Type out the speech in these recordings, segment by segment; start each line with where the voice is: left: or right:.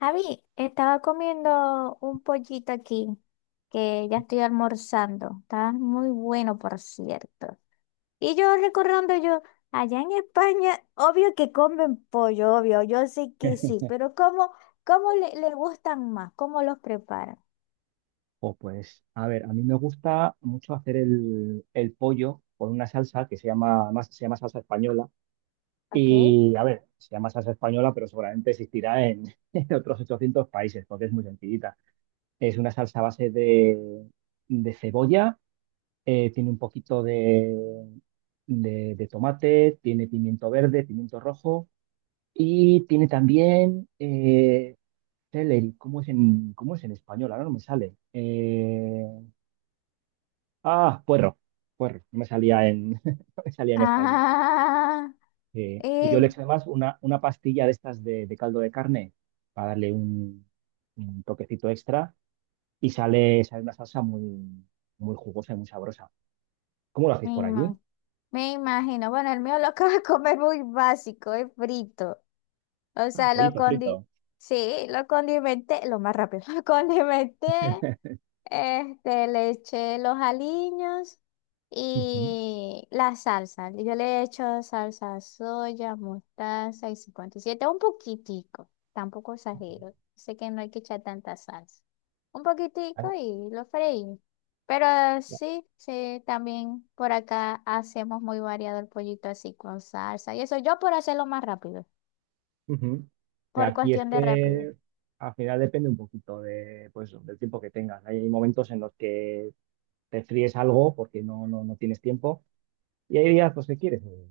left: Javi, estaba comiendo un pollito aquí, que ya estoy almorzando. Está muy bueno, por cierto. Y yo recordando yo, allá en España, obvio que comen pollo, obvio, yo sé que sí, pero ¿cómo, cómo le gustan más? ¿Cómo los preparan?
right: O pues, a ver, a mí me gusta mucho hacer el pollo con una salsa que se llama, además se llama salsa española.
left: ¿Ok?
right: Y, a ver, se llama salsa española, pero seguramente existirá en, en otros 800 países, porque es muy sencillita. Es una salsa a base de cebolla, tiene un poquito de tomate, tiene pimiento verde, pimiento rojo y tiene también celery. Cómo es en español? Ahora no me sale. Ah, puerro, puerro, no me salía en, no me salía en español.
left: Ah,
right: Y yo
left: eh,
right: le eché además una pastilla de estas de caldo de carne para darle un toquecito extra y sale una salsa muy, muy jugosa y muy sabrosa. ¿Cómo lo
left: me
right: hacéis por allí?
left: ima- Me imagino. Bueno, el mío lo acabo de comer muy básico, es frito. O
right: Ah,
left: sea,
right: pollito frito.
left: sí, lo condimenté, lo más rápido, lo condimenté, este, le eché los aliños
right: Ujú.
left: y la salsa. Yo le he hecho salsa soya, mostaza y 57 un poquitico, tampoco exagero. Sé que no hay que echar tanta salsa. Un
right: Ah,
left: poquitico y lo freí. Pero
right: ya.
left: sí, sí, también por acá hacemos muy variado el pollito así con salsa. Y eso yo por hacerlo más rápido,
right: Ujú. De
left: por
right: aquí es
left: cuestión de rapidez.
right: que al final depende un poquito pues, del tiempo que tengas. Hay momentos en los que te fríes algo porque no, no, no tienes tiempo y hay días pues, que quieres,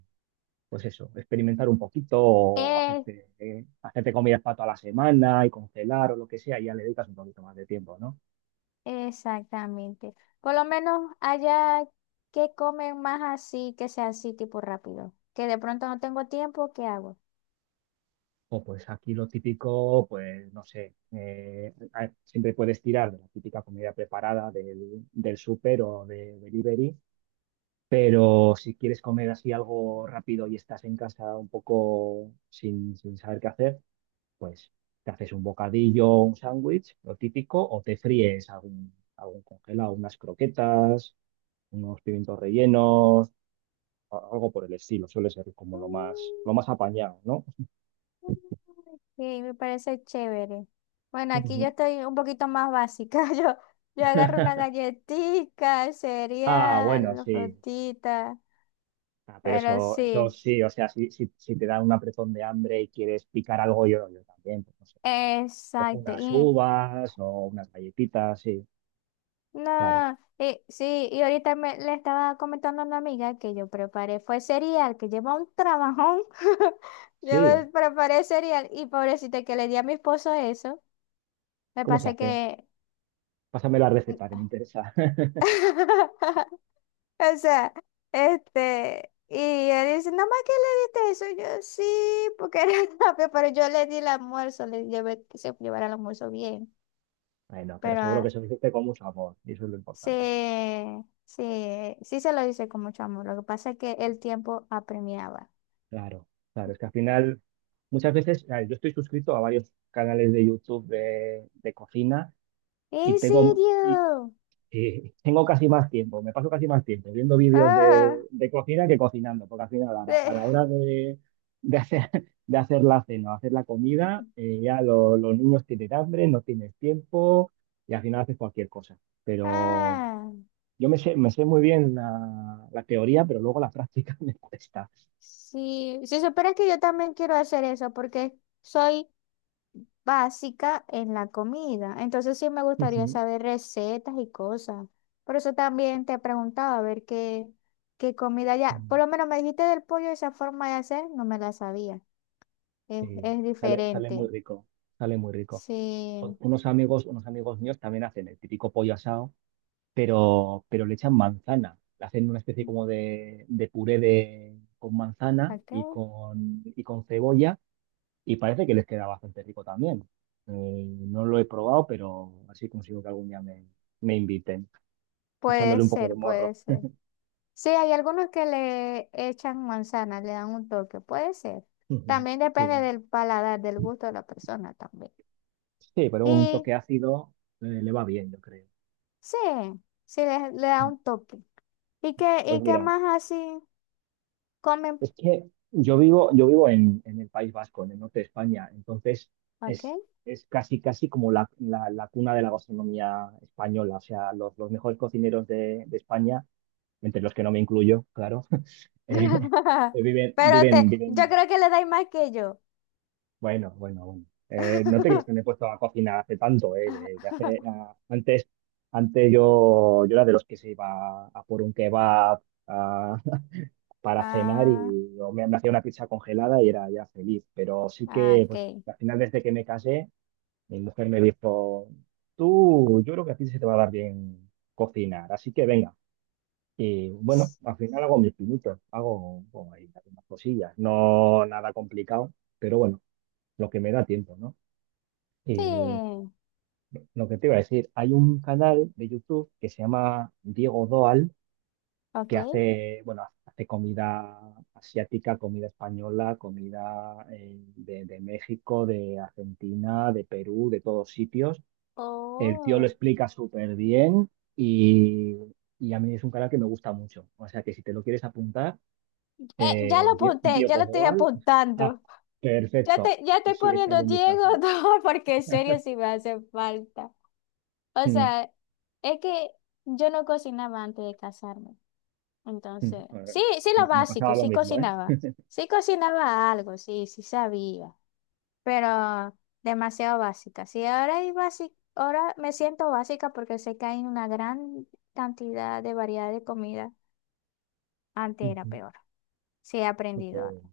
right: pues eso, experimentar un poquito o
left: Eh,
right: hacerte comidas para toda la semana y congelar o lo que sea, y ya le dedicas un poquito más de tiempo, ¿no?
left: Exactamente. Por lo menos allá que comen más así, que sea así tipo rápido. Que de pronto no tengo tiempo, ¿qué hago?
right: O pues aquí lo típico, pues no sé, siempre puedes tirar de la típica comida preparada del súper o de delivery, pero si quieres comer así algo rápido y estás en casa un poco sin saber qué hacer, pues te haces un bocadillo, un sándwich, lo típico, o te fríes algún congelado, unas croquetas unos pimientos rellenos, algo por el estilo, suele ser como lo más apañado, ¿no?
left: Mm, sí, me parece chévere. Bueno, aquí yo
right: Ujú.
left: estoy un poquito más básica. Yo agarro una galletita, el
right: Ah, bueno,
left: cereal, la
right: sí.
left: frutita,
right: Ah, pero
left: pero
right: eso
left: sí,
right: sí, o sea, si, si, si te da un apretón de hambre y quieres picar algo, yo también, pues no sé. Cojo
left: exacto.
right: unas
left: Y
right: uvas o unas galletitas, sí, claro.
left: no, sí, y ahorita me, le estaba comentando a una amiga que yo preparé, fue cereal, que lleva un trabajón. Yo me
right: Sí,
left: preparé cereal y pobrecita que le di a mi esposo eso. Me
right: ¿cómo se
left: pasa
right: hace?
left: que,
right: Pásame la receta que me interesa.
left: o sea, este, y él dice, nada más que le diste eso, yo sí, porque era rápido, pero yo le di el almuerzo, le llevé que se llevara el almuerzo bien,
right: Bueno, pero
left: pero
right: seguro que se lo hiciste con mucho amor, y eso es lo
left: sí,
right: importante.
left: sí, sí se lo hice con mucho amor. Lo que pasa es que el tiempo apremiaba.
right: Claro, claro, es que al final, muchas veces, a ver, yo estoy suscrito a varios canales de YouTube de cocina y
left: ¿En
right: tengo, y,
left: serio?
right: eh, tengo casi más tiempo, me paso casi más tiempo viendo vídeos de,
left: Ah,
right: de cocina que cocinando, porque al final a la, a
left: eh,
right: la hora de hacer, de hacer la cena, hacer la comida, ya los niños tienen hambre, no tienes tiempo y al final haces cualquier cosa. Pero
left: ah,
right: yo me sé muy bien la teoría, pero luego la práctica me cuesta.
left: sí. Si supieras que yo también quiero hacer eso porque soy básica en la comida. Entonces sí, me gustaría saber recetas y cosas. Por eso también te preguntaba a ver qué, qué comida ya. Por lo menos me dijiste del pollo, esa forma de hacer, no me la sabía.
right: Eh,
left: Es
right: sale muy
left: diferente.
right: rico, sale muy rico.
left: Sí.
right: Unos amigos míos también hacen el típico pollo asado, pero le echan manzana. Le hacen una especie
left: Ok,
right: como de puré con manzana y con cebolla y parece que les queda bastante rico también. Eh, no lo he probado, pero así consigo que algún día me inviten,
left: puede
right: echándole un poco de
left: ser,
right: morro.
left: puede ser. Sí, hay algunos que le echan manzana, le dan un toque, puede ser.
right: Ujú.
left: También depende
right: Sí,
left: del paladar, del gusto de la persona también.
right: sí, pero un
left: Y
right: toque ácido, le va bien, yo creo.
left: sí, sí le da un toque.
right: Pues
left: Y qué
right: mira,
left: más así comen?
right: es que yo vivo en el País Vasco, en el norte de España, entonces
left: Ok.
right: es, es casi, casi como la cuna de la gastronomía española. O sea, los mejores cocineros de España, entre los que no me incluyo, claro, eh, viven,
left: Pero te,
right: viven,
left: yo
right: viven.
left: creo que le dais más que yo.
right: Bueno, bueno, bueno. No te crees que me he puesto a cocinar hace tanto, que ah, antes, antes yo era de los que se iba a por un kebab, para cenar
left: Ah,
right: y yo me hacía una pizza congelada y era ya feliz. Pero sí
left: ah,
right: que, pues
left: ok.
right: al final desde que me casé, mi mujer me dijo, tú, yo creo que a ti se te va a dar bien cocinar, así que venga. Y bueno, al final hago mis pinitos, hago bueno, ahí algunas cosillas, no nada complicado, pero bueno, lo que me da tiempo, ¿no? Y
left: Sí,
right: lo que te iba a decir, hay un canal de YouTube que se llama Diego Doal que
left: ok.
right: hace, bueno, hace comida asiática, comida española, comida, de México, de Argentina, de Perú, de todos sitios. El tío lo
left: Oh.
right: explica súper bien y, y a mí es un canal que me gusta mucho. O sea que si te lo quieres apuntar,
left: Ya lo apunté, ya
right: Diego
left: lo estoy
right: Boal, ah,
left: apuntando. Ya
right: perfecto.
left: te, ya estoy
right: Pues sí, échale
left: poniendo
right: un
left: Diego
right: vistazo.
left: no, porque en serio sí me hace falta. O
right: Mm,
left: sea, es que yo no cocinaba antes de casarme.
right: mm.
left: Entonces, sí,
right: Eh,
left: sí lo
right: me
left: básico,
right: pasaba lo
left: sí
right: mismo, ¿eh?
left: cocinaba. Sí cocinaba algo, sí, sí sabía. Pero demasiado básica. Sí, ahora hay básica, ahora me siento básica porque sé que hay una gran cantidad de variedad de comida. Antes era
right: Ujú.
left: peor. Sí, he
right: No
left: aprendido
right: puede.
left: algo.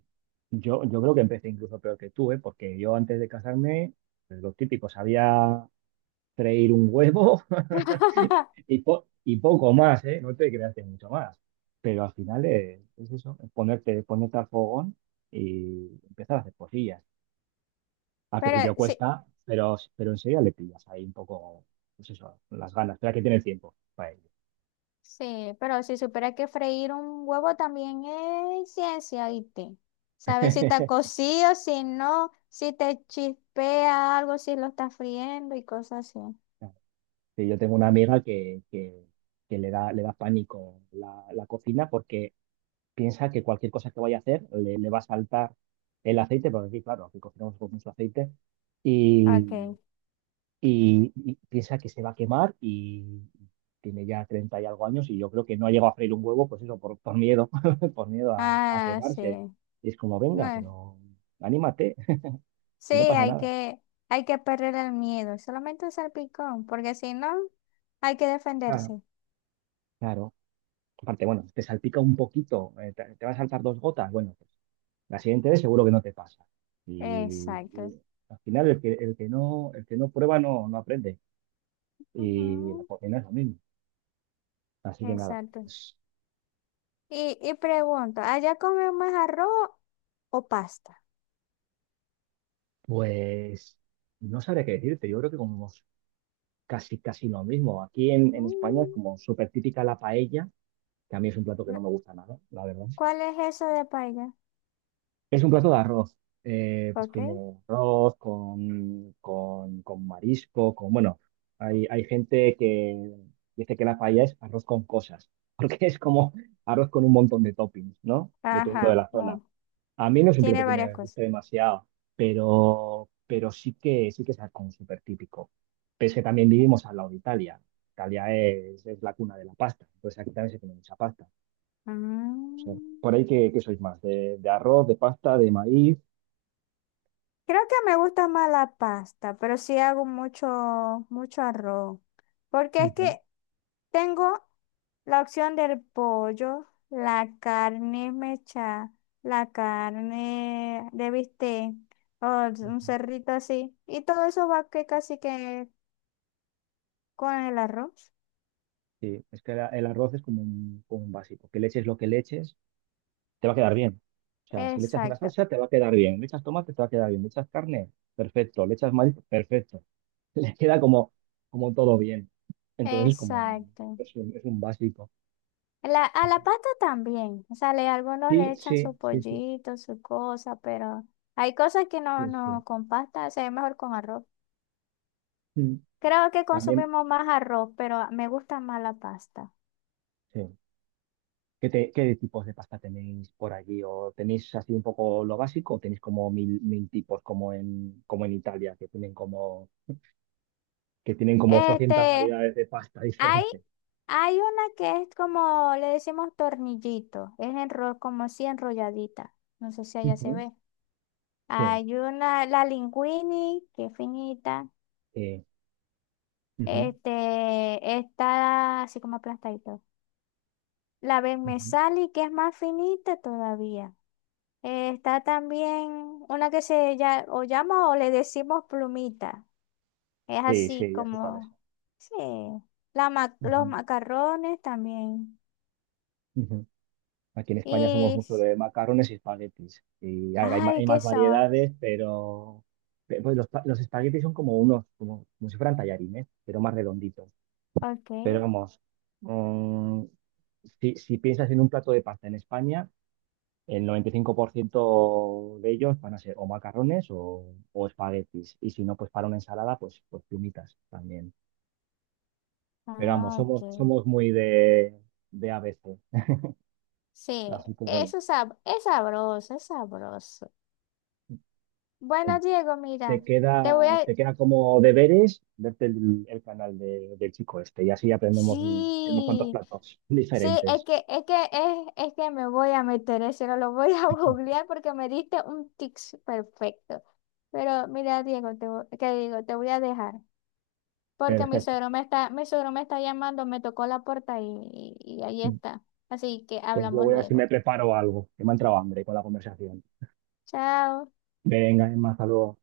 right: Yo creo que empecé incluso peor que tú, ¿eh? Porque yo antes de casarme, pues, lo típico, sabía freír un huevo y poco más, ¿eh? No te creas que mucho más. Pero al final, eso, es ponerte al fogón y empezar a hacer cosillas. Al principio
left: Pero sí,
right: cuesta, pero enseguida le pillas ahí un poco, pues eso, las ganas. Espera que tiene tiempo para ello.
left: sí, pero si supiera que freír un huevo también es ciencia, ¿viste? Sabes si está cocido, si no, si te chispea algo, si lo está friendo y cosas así.
right: Sí, yo tengo una amiga que le da pánico la cocina porque piensa que cualquier cosa que vaya a hacer le va a saltar el aceite, porque aquí, claro, aquí cocinamos con mucho aceite, y,
left: Ok.
right: y piensa que se va a quemar y tiene ya 30 y algo años y yo creo que no ha llegado a freír un huevo, pues eso, por miedo, por miedo a
left: Ah, sí.
right: quemarse. Y es como,
left: No,
right: venga,
left: es-
right: pero anímate,
left: sí,
right: y no pasa nada.
left: hay que perder el miedo, solamente un salpicón, porque si no, hay que
right: Claro.
left: defenderse.
right: Claro. Aparte, bueno, te salpica un poquito, te va a saltar dos gotas, bueno, pues la siguiente vez seguro que no te pasa. Y,
left: Exacto.
right: y al final el que no prueba no, no aprende. Y la
left: Ujú,
right: cocina es lo mismo. Así que nada,
left: exacto.
right: pues,
left: Y pregunto, ¿allá comen más arroz o pasta?
right: pues no sabré qué decirte. Yo creo que como casi, casi lo mismo. Aquí en España es como súper típica la paella, que a mí es un plato que
left: Mm,
right: no me gusta nada, la verdad.
left: ¿cuál es eso de paella?
right: Es un plato de arroz, pues
left: Ok.
right: tiene arroz con marisco, bueno, hay gente que dice que la paella es arroz con cosas, porque es como arroz con un montón de toppings, ¿no? Dependiendo de
left: Ajá,
right: la zona.
left: oh,
right: A mí no es un plato
left: tiene
right: que
left: varias
right: me
left: cosas.
right: guste demasiado, pero sí que es algo súper típico. Pese que también vivimos al lado de Italia. Italia es la cuna de la pasta, entonces aquí también se tiene mucha pasta. O
left: Mm,
right: por ahí que sois más, de arroz, de pasta, de maíz.
left: creo que me gusta más la pasta, pero sí hago mucho, mucho arroz. Porque es
right: Ujú,
left: que tengo la opción del pollo, la carne mecha, la carne de bistec, o un
right: ujú.
left: cerrito así. Y todo eso va que casi que con el arroz.
right: Sí, es que el arroz es como un, básico. Que le eches lo que le eches, te va a quedar bien. O sea, si le echas una
left: Exacto,
right: salsa, te va a quedar bien. Le echas tomate, te va a quedar bien. Le echas carne, perfecto. Le echas maíz, perfecto. Le queda como todo bien. Entonces es como un-
left: exacto.
right: es un, es un básico.
left: La, a
right: Ujú.
left: la pasta también, o sea, le- algunos le
right: Sí,
left: echan
right: sí,
left: su
right: sí, sí,
left: pollito, su cosa, pero hay cosas que no,
right: sí, sí.
left: no con pasta, se ve mejor con arroz.
right: Mm.
left: Creo que
right: También,
left: consumimos más arroz, pero me gusta más la pasta.
right: sí. Qué tipos de pasta tenéis por allí? ¿O tenéis así un poco lo básico? ¿O tenéis como mil tipos como en Italia, que tienen como 800
left: Este,
right: variedades de pasta
left: hay,
right: diferentes?
left: hay una que es como, le decimos tornillito, es enro- como así enrolladita, no sé si allá se
right: Ujú.
left: ve.
right: Sí,
left: Hay una, la linguini, que es finita,
right: sí, ujú,
left: este, está así como aplastadito. La Ben me
right: ujú,
left: que es más finita todavía. Está también una que se ya, o llama o le decimos plumita. Es
right: sí,
left: así
right: sí, ya sé cuál es.
left: como, sí, la ma- los
right: Ujú,
left: macarrones también.
right: ujú. Aquí en España somos
left: Y,
right: mucho de macarrones y espaguetis. Y a ver,
left: ay,
right: hay
left: ¿qué
right: más
left: son?
right: variedades, pero pues los espaguetis son como unos, como si fueran tallarines, ¿eh?, pero más redonditos.
left: Ok,
right: Pero vamos, mm, si, si piensas en un plato de pasta en España, el 95% de ellos van a ser o macarrones o espaguetis. Y si no, pues para una ensalada, pues, pues plumitas también. Pero vamos,
left: ah, ok.
right: somos muy de A B C.
left: Sí,
right: Así que bueno,
left: eso es, sab- es sabroso, es sabroso.
right: pues,
left: Bueno, Diego, mira,
right: te
left: te
right: queda,
left: voy a...
right: te queda como deberes verte el canal del chico este. Y así aprendemos unos cuantos
left: Sí.
right: platos
left: Sí, es
right: diferentes.
left: que, es que, es que me voy a meter eso, no lo voy a googlear porque me diste un tics perfecto. Pero mira, Diego, te, vo- ¿qué digo? Te voy a dejar. Porque mi
right: Perfecto.
left: suegro me está, mi suegro me está llamando, me tocó la puerta y ahí está. Así que
right: Pues yo
left: hablamos
right: voy a ver si me
left: luego.
right: preparo algo, que me ha entrado hambre con la conversación.
left: Chao.
right: Venga, Emma, hasta luego.